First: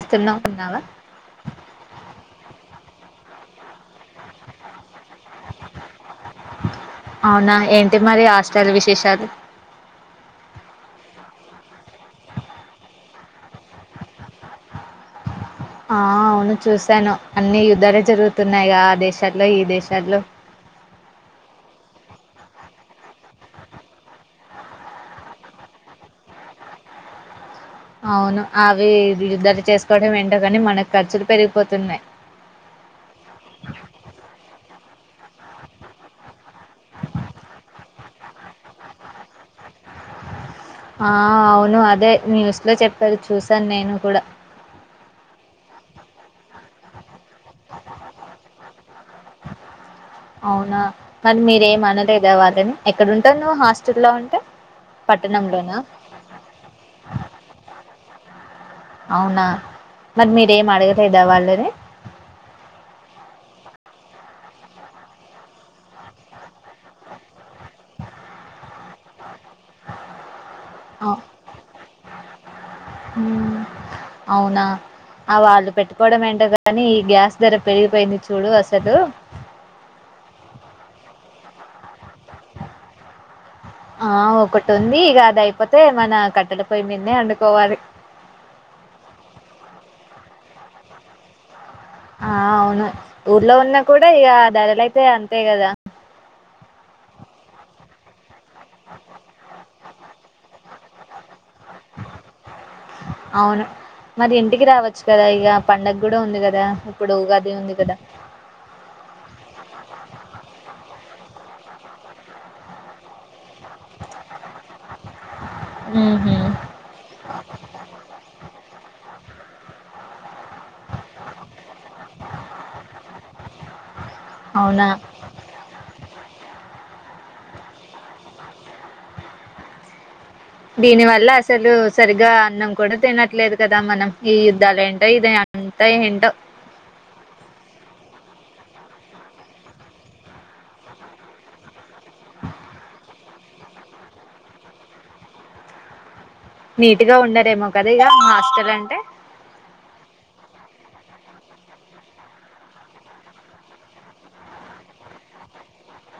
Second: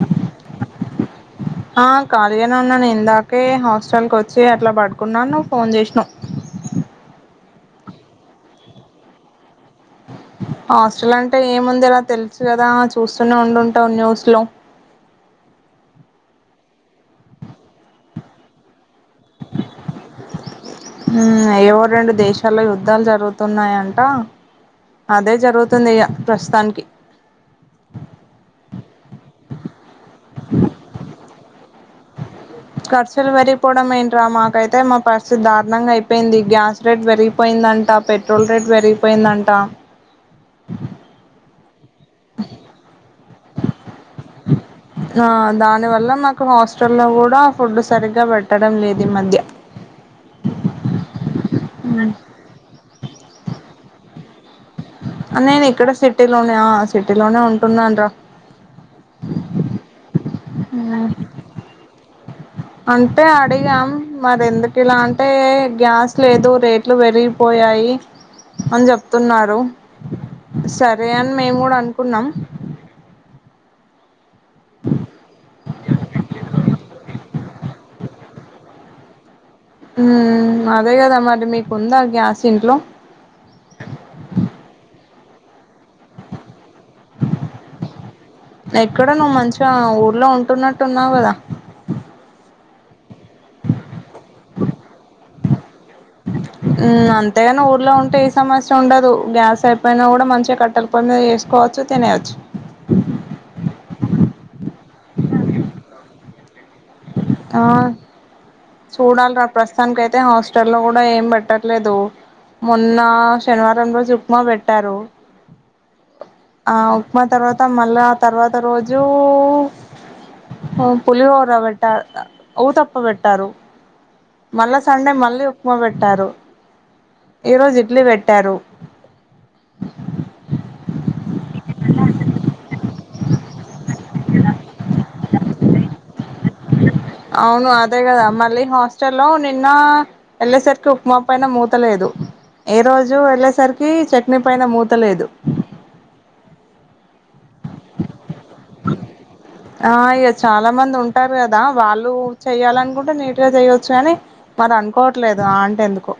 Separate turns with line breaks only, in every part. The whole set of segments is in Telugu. చేస్తున్నావ్ ఉన్నావా
ఆ కాలగానా ఉన్నా న ఎందాకే హస్ హష్టల్కి వచ్చి అట్లా పట్టుకున్నాను ఫోన్ చేసా
అవునా ఏంటి మరి హాస్టల్ విశేషాలు
హాస్టల్ అంటే ఏముంది ఇలా తెలుసు కదా చూస్తూనే ఉండుంటావు న్యూస్ లో
ఆ అవును చూశాను అన్ని యుద్ధాలే జరుగుతున్నాయిగా ఆ దేశం దేశాల్లో ఈ దేశాల్లో
ఏవో రెండు దేశాల్లో యుద్ధాలు జరుగుతున్నాయంట అదే జరుగుతుంది ఇక ప్రస్తుతానికి
అవును అవి ధర చేసుకోవడంం ఏంటో కాని మనకు ఖర్చులు పెరిగిపోతున్నాయి్
కరచల్ వరి పోడమేంటమా కయితే మా ప దారుణంగా అయిపోయింది గ్యాస్ రేట్ పెరిగిపోయిందంట పెట్రోల్ రేట్ పెరిగిపోయిందంట
అది చూసాను నేను కూడా
ఆ దాని వల్ల మాకు హాస్టల్లో కూడా ఫుడ్ సరిగ్గా పెట్టడం లేదు ఈ మధ్య
అవునా మరి మీరేం
ఉమ్.
అనలేద వాళ్ళని ఎక్కడుంటవు నువ్వు హాస్టల్ లో అంటే
ఆ నేను ఇక్కడ సిటీలోనే సిటీ లోనే ఉంటున్నాన్ టా
అవునా మరి మీరేం అడగలేదా వాళ్ళని
అంటే అడిగాం మరి ఎందుకు ఇలా అంటే, గ్యాస్ లేదు రేట్లు పెరిగిపోయాయి అని చెప్. తున్నారు. సరే అని మేము కూడా అనుకున్నాం.
హ్మ్ అవునా ఆ వాళ్ళు పెట్టుకోవడం ఏంటో గానీ ఈ గ్యాస్ ధర పెరిగిపోయింది చూడు అసలు
హుమ్ అదే కదా మరి మీకు ఉందాన్
ఆ ఒకటి ఉంది ఇగ ద్ ఇది అయిపోతే మన కట్టెలు
ఎక్కడ నువ్వు మంచిగా ఊర్లో ఉన్ టున్నట్టు ఉన్నావ్ కదా
ఆ అవును ఊర్లో ఉన్నా కూడా ఇక ధరలైతే అంతే కదా
అంతేగాని ఊర్లో ఉంటే ససం ఉండదు గ్యాస్ పైన కూడా మంచిగా కట్టెల ప చే కోచ్చ తనేచ్చు
అవును మరి ఇంటికి రావచ్చు కదా ఇక పండగ కూడా ఉంది కదా ఇప్పుడుగాదే ఉంది కదా
చూడాలి నా ప్రస్తుతానినికి అయితే హాస్టల్లో లో కూడా ఏం పట్టారు లేదు మొన్న శనివారం రోజు ఉప్మా పెట్టారు
ఉహు
ఆ ఉప్మా తర్వాత మళ్ళా ఆ తర్వాత రోజు పులి హోర బెట్టా తప్ప బెట్టా మళ్ళా
అవునా
సండే మళ్ళీ ఉప్మా పెట్టారు ఈ రోజు ఇట్లు పెట్టారు
దీని వల్ల అసలు సరిగా అన్నం కూడా తినట్లేదు కదా ఇ మనం ఈ యుద్ధాలు ఏంట ఎంత ఎంట
అవును అదే కదా మళ్ళీ హాస్టల్లో నిన్న వెళ్ళేసరికి ఉప్మా పైన మూతలేదు ఏ రోజు రోజు వెళ్ళేసరికి చట్నీ పైన మూతలేదు.
నీట్ గా ఉండ దెమో కదా ఇగా హాస్టల్ అంటే
ఆ ఇగ చాలా మంది ఉంటారు కదా వాళ్ళు చెయ్యాలనుకుంటే నీట్గా చెయ్యొచ్చు. కాని మరి అనుకోవట్లేదు ఆ అంటే ఎందుకో.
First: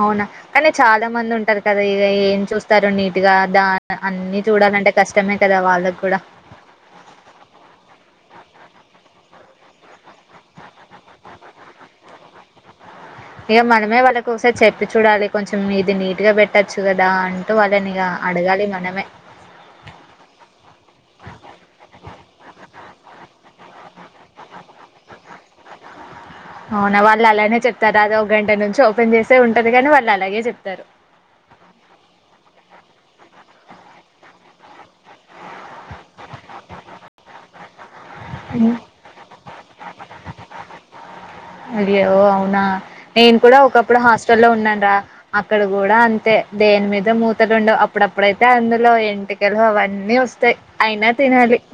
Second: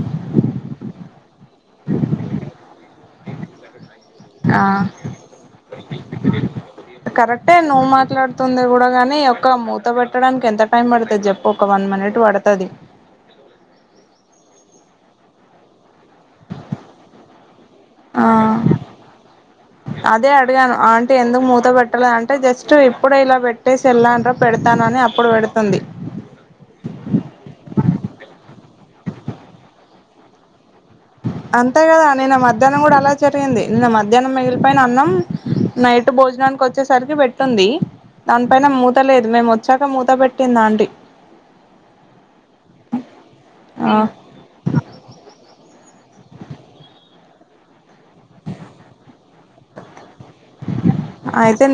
అవునా కానీ చాలా మంది ఉం టరు కదా ఇగ ఏం చూస్తారు నీట్గా దా అన్ని
ఆ
చూడాలంటే కష్టమే కదా వాళ్ళకు కూడా.
తుంది కూడా గాని ఒక మూత పెట్టడానికి ఎంత టైం పడుతది చెప్పు ఒక వన్ మినిట్ పడుతది.
ఇగ మనమే వాళ్ళకి ఒకసారి చెప్పి చూడాలి కొంచెం ఇది నీ
ఆ
అడగాలి మనమే
అదే అడిగాను. ఆంటీ ఎందుకు మూత పెట్టలే అంటే జ స్ట్ ఇప్పుడు ఇలా పెట్టేసి ఎల్లానురా పెడతానని అప్పుడు పెడుతుంది.
అవునా వాళ్ళు అలానే చెప్తారు. అది ఒక గంట నుంచి ఓపెన్ చేసే ఉంటది కాని వాళ్ళు అలాగే చెప్తారు.
అంతే కదా నిన్న మధ్యాహ్నం కూడా అలా జరిగింది. నిన్న మధ్యాహ్నం మిగిలిపోయిన అన్నం నైట్ భోజనానికి వచ్చేసరికి పెట్టుంది. దాని పైన
హ్మ్.
మూత లేదు మేము వచ్చాక మూత పెట్ పెట్టింది ఆంటీ.
అయ్యో అవునా. నేను కూడా
ఆ
ఒకప్పుడు హాస్టల్లో ఉన్నాను రా. అక్కడు కూడా అంతే దేని మీద మూతలు ఉండవు. అప్పుడప్పుడైతే అందులో ఎంటికలు అవన్నీ వస్
అయితే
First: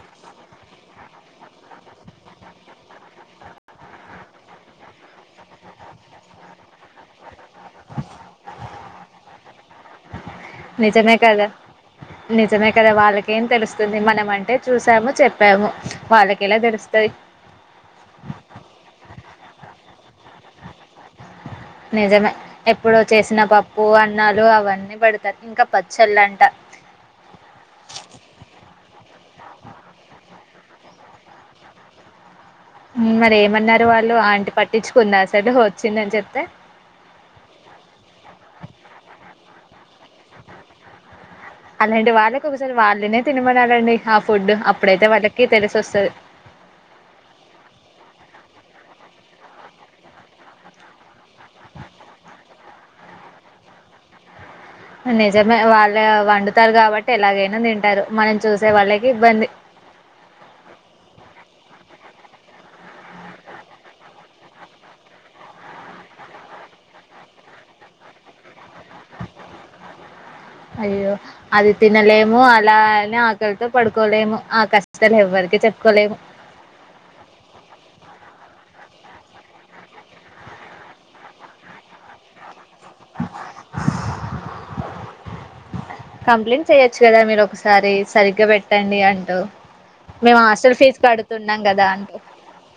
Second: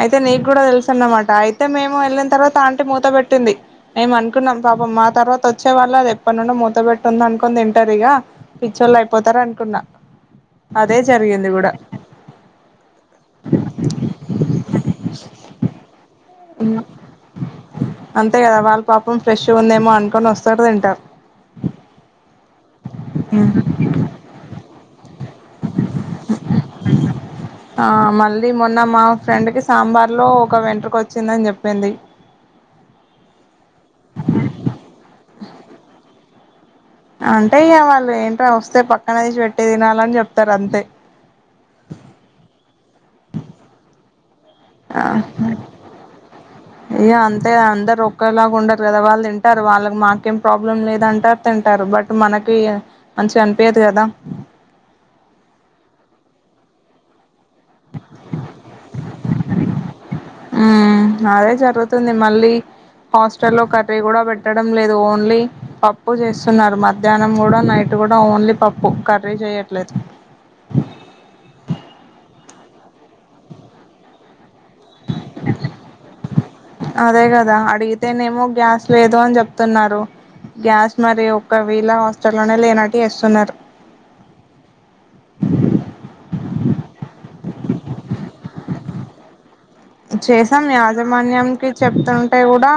అయితే నీ కూడా తెల్సు అన్నమాట అయితే మేము వెళ్ళిన తర్వాత ఆంటీ మూత పెట్టింది. మేము అనుకున్నాం పాపం మా తర్వాత వచ్చే వాళ్ళు అది ఎప్పటి నుండో మూత పెట్టుంది అనుకు కొని తింటరు ఇగా పిచ్చోళ్ళు అయిపోతరు అనుకున్నా, అదే
నిజమే కదా
జరిగింది కూడా.
నిజమే కదా వాళ్ళకేం తెలుస్తుంది. మనం అంటే చూసాము, చెప్పాము. వాళ్ళే
హ్ అంతే కదా వాళ్ళు పాపం ఫ్రెష్గుందేమో అనుకొని వస్ [inaudible] తింటారు
నిజమే ఎప్పుడో చేసిన పప్పు, అన్నాలు అవ [unintelligible]
ఆ మళ్ళీ మొన్న మా ఫ్రెండ్ కి సాంబార్ లో ఒక వెంట్రుక వచ్చిందని చెప్పింది.
మరి ఏమన్నారు వాళ్ళు. ఆంటి పట్టించుకుందా అసలు వచ్చిందని చెప్తే.
అంటే ఇగ అలాని చెప్తరు అంతే.
అలాంటి వాళ్ళకి వాళ్ళనే తినమనాలండి అప్
ఆ ఇగా అంతే అందరు ఒకలా ఉండరు కదా వాళ్ళు తింటారు. వాళ్ళకి మాకేం ప్రాబ్లం లేదు అంటారు తింటారు. బట్ మనకి మంచిగా అనిపయదు కదా.
నిజమే వాళ్ళు వండుతారు కాబట్టి ఎలాగై నా తింటారు. మనం చూసే వాళ్ళకి ఇబ్బంది.
జరుతుంది మళ్ళీ హాస్టల్ లో కర్రీ కూడా పెట్టడం లేదు ఓన్లీ పప్పు చేస్తున్నారు మధ్యాహ్నం కూడా నైట్ కూడా ఓన్లీ పప్పు కర్రీ చేయట్లేదు
అయ్యో అది తినలేము అది ఎలా ఆకలితో పడుకోలేము ఆ కష్టాలు ఎవ్వరికి చెప్పుకోలేము
అదే కదా అడిగితేనేమో గ్యాస్ట్ లేదు అని చెప్తున్నారు గ్యాస్ మరి ఒక వీళ హాస్టల్ లోనే లేనట్
కంప్లైంట్ చెయొచ్చు కదా మీరు ఒకసారి సరిగ్గా పెట్టండి అంటూ మేము
చేసాం
హాస్టల్ ఫీజు
యాజమాన్యా
కడుతున్నాం
క
కదా అంటూ
చెప్తుంటే కూడా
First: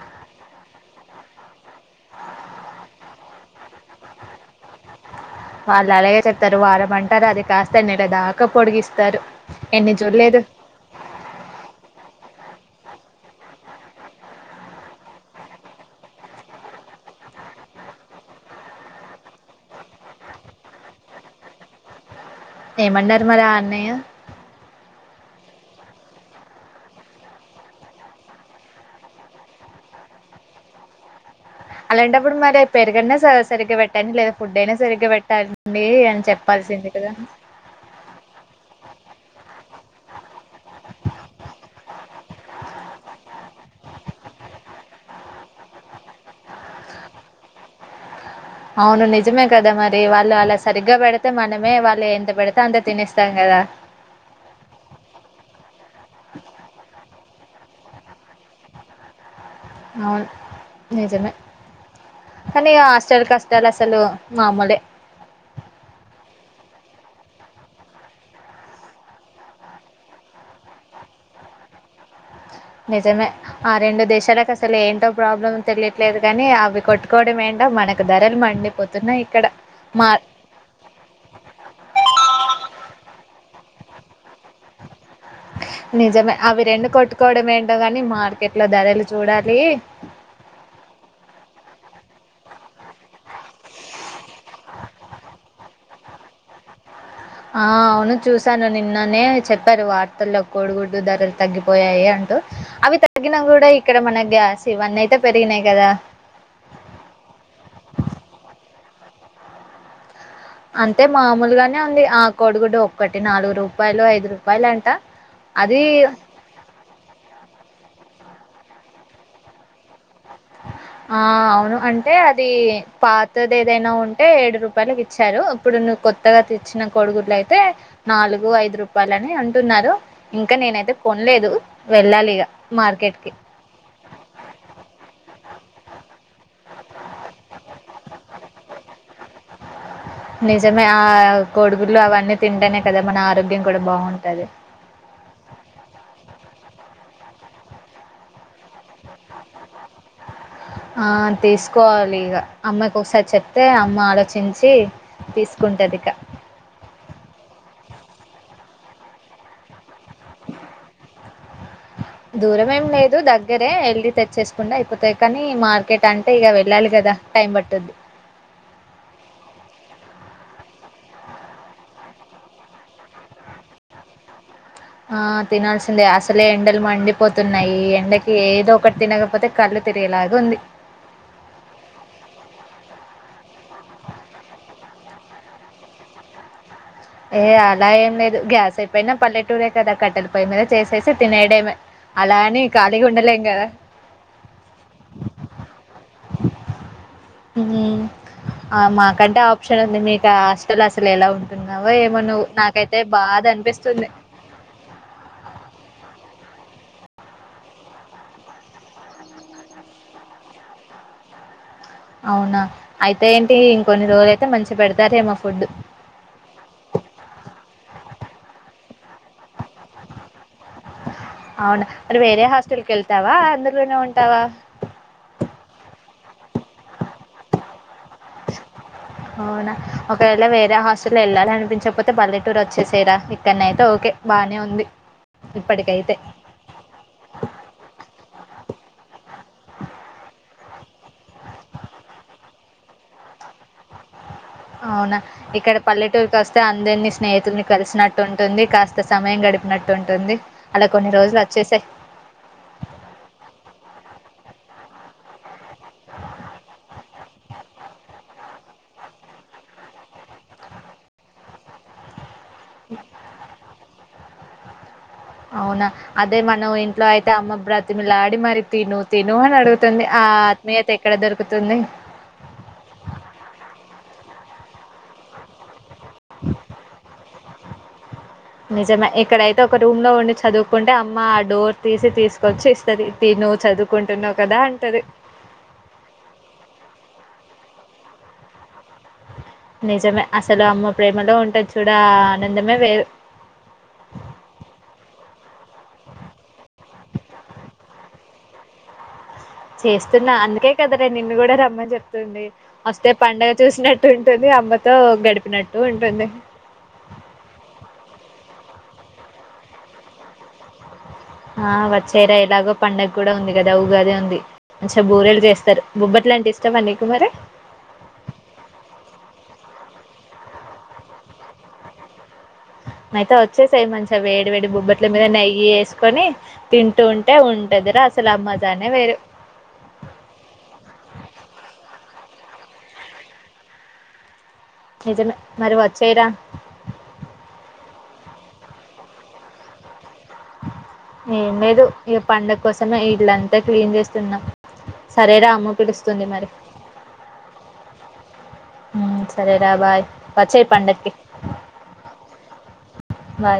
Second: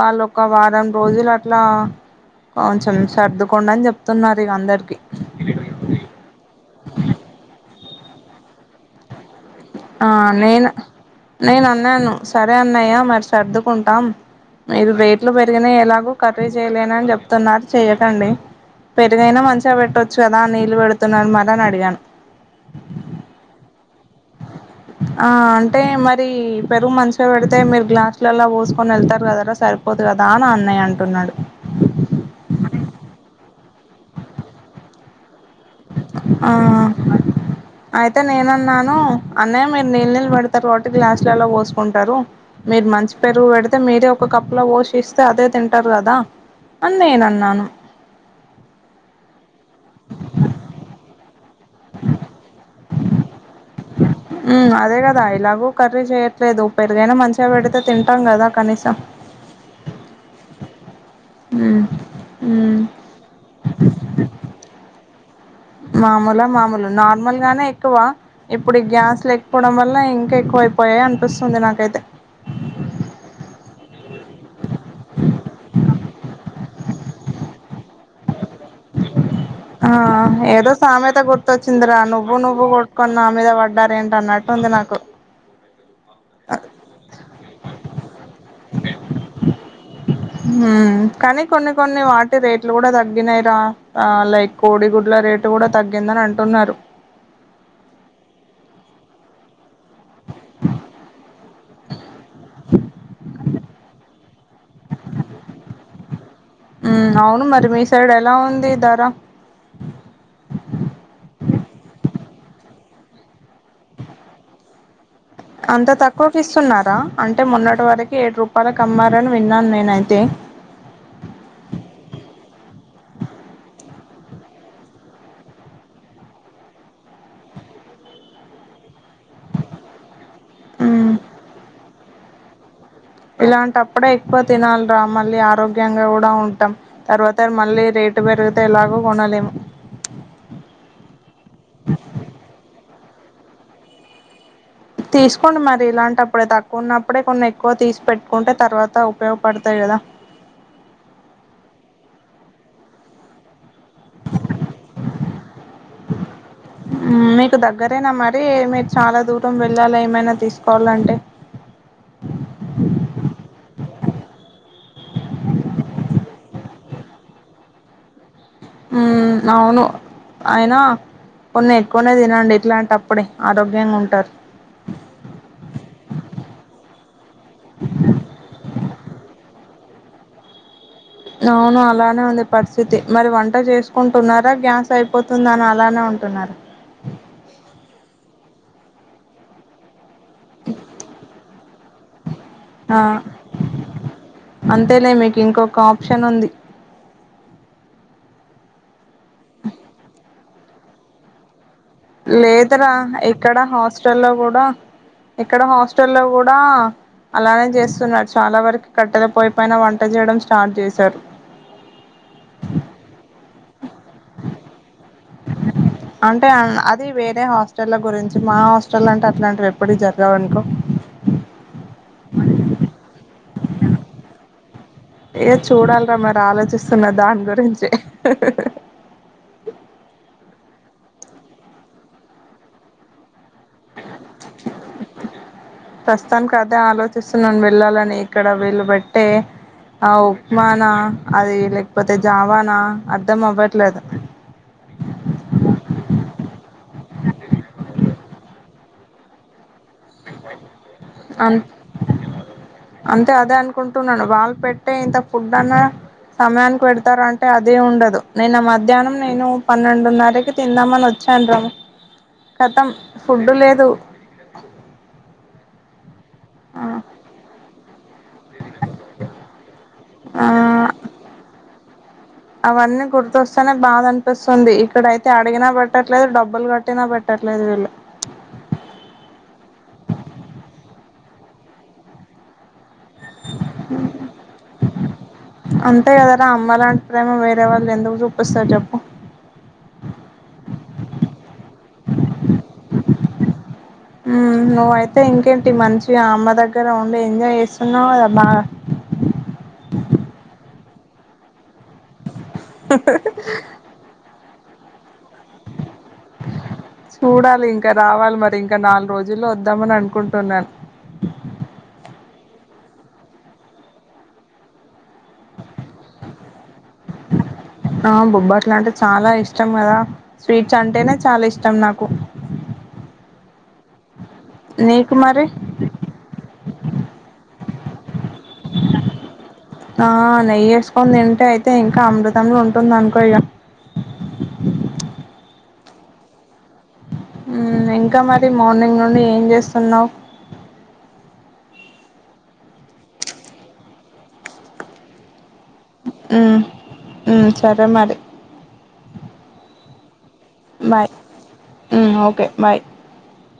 వాళ్ళొ ఒక వారం రోజులు లా [unintelligible] డని చెప్తున్నారు ఇక అందరి
వాళ్ళు అలాగే చెప్తారు వాారమంటారు అది కాస్త దన్నిల దాకా పొడిగిస్తారు ఎన్ని
ఆ
చూడలేదు
నేను నేను అన్నాను సరే అన్నయా మర్చ సర్దుకుంటాం మీరు రేట్లు పెరిగినా ఎలాగో కర్రీ చేయలేన అని చెప్తున్నారు చెయ్యకండి పెరిగైనా మంచిగా పెట్టొచ్చు కదా నీళ్ళు పెడుతున్నారు మర అని అడిగాను
ఏమన్నారు మరి అన్నయ్య
ఆ అంటే మరీ పెరుగు మంచిగా పెడితే మీరు గ్లాసులలా పోసుకొని వెళ్తారు కదరా సరిపోదు కదా అని అన్నయ్య అంటున్నాడు
అలాంటప్పుడు మరి పేరు గన్నా సరిగ్గా పెట్ట పె లే ఫుడ్ అనా సరి పెట్టాల
ఆ అయితే నేన్నాను అన్నయ్య మీరు నీళ్ళు నీళ్ళు పెడతారుబట్టి గ్లాసులలో పోసుకుంటారు మీరు మంచి పెరుగు పెడితే మీరే ఒక కప్లో పోసిస్తే అదే తింటారు కదా అని నేను అన్నాను
అవును నిజమీ కద మరి వాళ్ళు అలా సరిగ్గా పెడ ఇత మనమే వాళ్ళ ఎంత పెడతా అంత తినేస్తాం గదా
ఉమ్ అదే గదా ఎలాగో కర్రీ చేయట్లేదు ఉ పెరుగైనా మంచి ఇంత పెడితే తింటాం గదా కనీసం
అవును నిజమే
ఉమ్
కనీ
ఉమ్
హస్టల్ కష్టాలు అసలు మామూలే
మామూలా మామూలు నార్మల్ గానే ఎక్కువ ఇప్పుడు గ్యాస్ లేకపోవడం వల్ల ఇంకా ఎక్కువయిపోయాయి అనిపిస్తుంది నాకైతే
నిజమే ఆ రెండు దేశాలకు అసలు ఏంటో ప్రాబ్లం తెలియట్లేదు గానీ అవి కొట్టుకోవడం ఏంటో మనకు ధరలు మండిపోతున్నాయి ఇక్కడ
ఆ
మార్
ఏదో సామెత గుర్త వచ్చింద్ర నువ్వు నువ్వు కొట్కొ నా మీద ధర ఎంతన్నాడ్
నిజమే అవి రెండు కొట్టుకోవడం ఏంటో కాని మార్కెట్లో ధరలు చూడాలి
హుమ్ కానీ కొన్ని కొన్ని వాటి రేట్లు కూడా తగ్గినాయిరా లైక్ కోడి గుడ్ల రేటు కూడా తగ్గిందని అంటున్నారు
ఆ అవును చూశాను నిన్ననే చెప్పారు వార్తల్లో కోడిగుడ్డు ధరలు తగ్గిపోయాయి అంటూ అవి తగ్గిన గూడా ఇక్కడ మన గ్యాస్ ఇవన్నీ అయితే పెరిగినాయి కదా
ఉ అవును మరి మీ సైడ్ ఎలా ఉంది ధర
కోడుగుడ్డు ఒక్కటి నాలుగు రూపాయలు ఐదు రూపాయలు అంట అది
అంత తక్కువకి ఇస్తున్నారా అంటే మొన్నటి వరకు ఏడ్ రూపాయలు కమ్మారని విన్నాను నేనైతే
ఆ అవును అంటే అది పాతదేదైనా ఉంటే ఏడు రూపాయకి ఇచ్చారు ఇప్పుడు నువ్వు కొత్తగా తెచ్చిన కొడుగుడ్లు అయితే నాలుగు ఐదు రూప వాళ్లనే అంటున్నారు ఇంకా నేనైతే
హ్మ్
కొనలేదు వెళ్లాలిగా
ఇలాంటప్పుడే ఎక్కువ తినాలిరా మళ్ళీ ఆ ఆరోగ్యంగా కూడా ఉంటాం తర్వాత మళ్ళీ రేటు పెరిగితే ఎలాగో కొనలేము
నిజమే ఆ కోడిగుడ్లు అవన్నీ తింటానే కదా మన ఆరోగ్యం కూడా బాగుంటది
తీసుకోండి మరి ఇలాంట అప్పుడే తక్కువ ఉన్నప్పుడే కొన్ని ఎక్కువ తీసి పెట్టుకుంటే తర్వాత ఉపయోగపడతాయి కదా
ఆ తీసుకోవాలి ఇగ అమ్మకి ఒకసారి చెప్ప అతే అమ్మ ఆలోచించి తీసుకుంటది ఇక
మ్మ్, మీకు దగ్గరేనా మరి మీరు చాలా దూరం వెళ్ళాలే
దూరం ఏం లేదు దగ్గరే వెళ్ళి తెచ్చేసుకుండా అయిపోతాయి కానీ మార్కెట్ అంటే అంటే ఇక వెళ్ళాలి గదా టైం పట్టుద్ది
అవును అయినా కొన్ని ఎక్కువనే తినండి ఇట్లాంట అప్పుడే ఆరోగ్యంగా ఉంటారు
ఆ తినాల్సిందే అసలే ఎండలు మండిపోతున్నాయి ఈ ఎండకి ఏదో ఒకటి తినకపోతే కళ్ళు తిరిగేలాగా ఉంది
అవును అలానే ఉంది పరిస్థితి మరి వంట చేసుకుంటున్నారా గ్యాస్ అయిపోతుంది అని అలానే ఉంటున్నారా
ఏ అలా ఏం లేదు గ్యాస్ సపోయినా పల్లెటూరకా కట్టలు పయ మీద చేసేసి తినేడేమే అలా అని ఖాళీగా
ఆ,
ఉండలేం కదా
అంతేలే మీకు ఇంకొక ఆప్షన్ ఉంది
ఆ మాకంటే ఆప్షన్ ఉంది మీకు హాస్టల్ అసలు ఎలా ఉంటుంది
లేదురా ఇక్కడ
అనిపిస్తుంది
హాస్టల్లో కూడా ఇక్కడ హాస్ట హట లో కూడా అలానే చేస్తున్నారు చాలా వరకు కట్టెల పోయిపోయినా వంట చేయడం స్టార్ట్ చేశారు
ఇంకోన్ని రోజులు అయితే మంచి పెడుతూ
అంటే అది వేరే హాస్టల్ల గురించి మా హాస్టల్ అంటే అట్లాంటి రేపు ఎప్పుడి జగ అకు
అందరులోనే ఉంటావా
ఏ చూడాలరా మరి ఆలోచిస్తున్న దాని గురించి
అవునా ఒకవేళ వే ఆ హాస్టల్ల్లో వెళ్లాలి అనిపించకపోతే పల్లెటూరు వచ్చేసేయ్ రా కన్నా అయితే ఓకే బానే ఉంది ఇప్పటికైతే
ప్రస్తుతానికి అదే ఆలోచిస్తున్నాను వెళ్ళాలని ఇక్కడ వీలుబట్టే ఆ ఉప్మా నా అది లేకపోతే జావానా అర్ధం అవ్వట్లేదు
అవునా ఇక్కడ పల్లెటూరుకి వస్తే అందరినీ స్నేహితుల్ని కలిసినట్టు ఉంటుంది కాస్త సమయం గడిపినట్టు టుంది అలా కొన్ని రోజులు
అ
వచ్చేసేయ్
అంతే అదే అనుకుంటున్నాను వాళ్ళు పెట్టే ఇంత ఫుడ్ అన్నా సమయానికి పెడతార అంటే అదే ఉండదు నేను మధ్యాహ్నం నేను పన్నెండున్నరకి తిందామని వచ్చాను రము కతం ఫుడ్డు లేదు
అవునా అదే మనం ఇంట్లో అయితే అమ్మ బ్రతినులాడి మరి తిను తిను అని అడుగుతుంది ఆ ఆత్మీయత ఎక్కడ దొరుకుతుంది
అవన్నీ అడుగినా
నిజమే ఇక్కడయితే ఒక రూమ్ లో ఉండి చదువుకుంటే అమ్మ ఆ డోర్ తీసి తీసుకొచ్చి ఇస్తుంది
ఉమ్ అంతే కదరా అమ్మ లాంటి ప్రేమ వేరే రే వాళ్ళు ఎందుకు చూపిస్తారు చెప్పు
నిజమే. అసలు అమ్మ ప్రేమలో ఉంటది చూడ ఆనందమే వే
ఉమ్ నువ్వయితే ఇంకేంటి మంచి అమ్మ దగ్గర ఉండి ఎంజాయ్ చేస్తున్నావు అద బాగా
చేస్తున్నా అందుకే కద రే నిన్ను కూడా రమ్మని చెప్తుంది వస్తే పడుగ చూసినట్టు ఉంటుంది అ అబతే
చూడాలి ఇంకా రావాలి మరి ఇంకా ఇంక నాలుగు రోజుల్లో వద్దామని అనుకుంటున్నాను
ఆ వచ్చయరా ఎలాగో పంండగ కూడా ఉంది కదా ఉగాదే ఉంది మంచిగా బూరేలు చేస్తారు
ఆ బొబ్బట్లు అంటే చాలా ఇష్టం కదా స్వీట్స్ అంటేనే చాలా ఇష్టం నాకు
అయితే వచ్చేసయి మంచిగా వేడి వేడి బొబ్బట్ల
నీకు
మీద
మరి
నెయ్యి వేసుకొని తింటూ ఉంటే ఉంట దిరా
ఆ నెయ్యి వేసుకొని తింటే అయితే ఇంకా అమృతములు ఉంటు అనుకో ఇగ్గా
నిజమే మరి వచ్చేయరా
ఉమ్ ఇంకా మరి మార్నింగ్ నుండి ఏం చేస్తున్నావు
ఏం లేదు ఈ పండగ కోసమే ఇళ్లంతా క్లీన్ చేస్తున్నాం సరేరా అమ్ము పడిస్తుంది మరి
మ్మ్, మ్మ్, సరే మరి
సరేరా బాయ్ వచ్చేయి
బాయ్
పండక్కి
ఉమ్ ఓకే బాయ్
బాయ్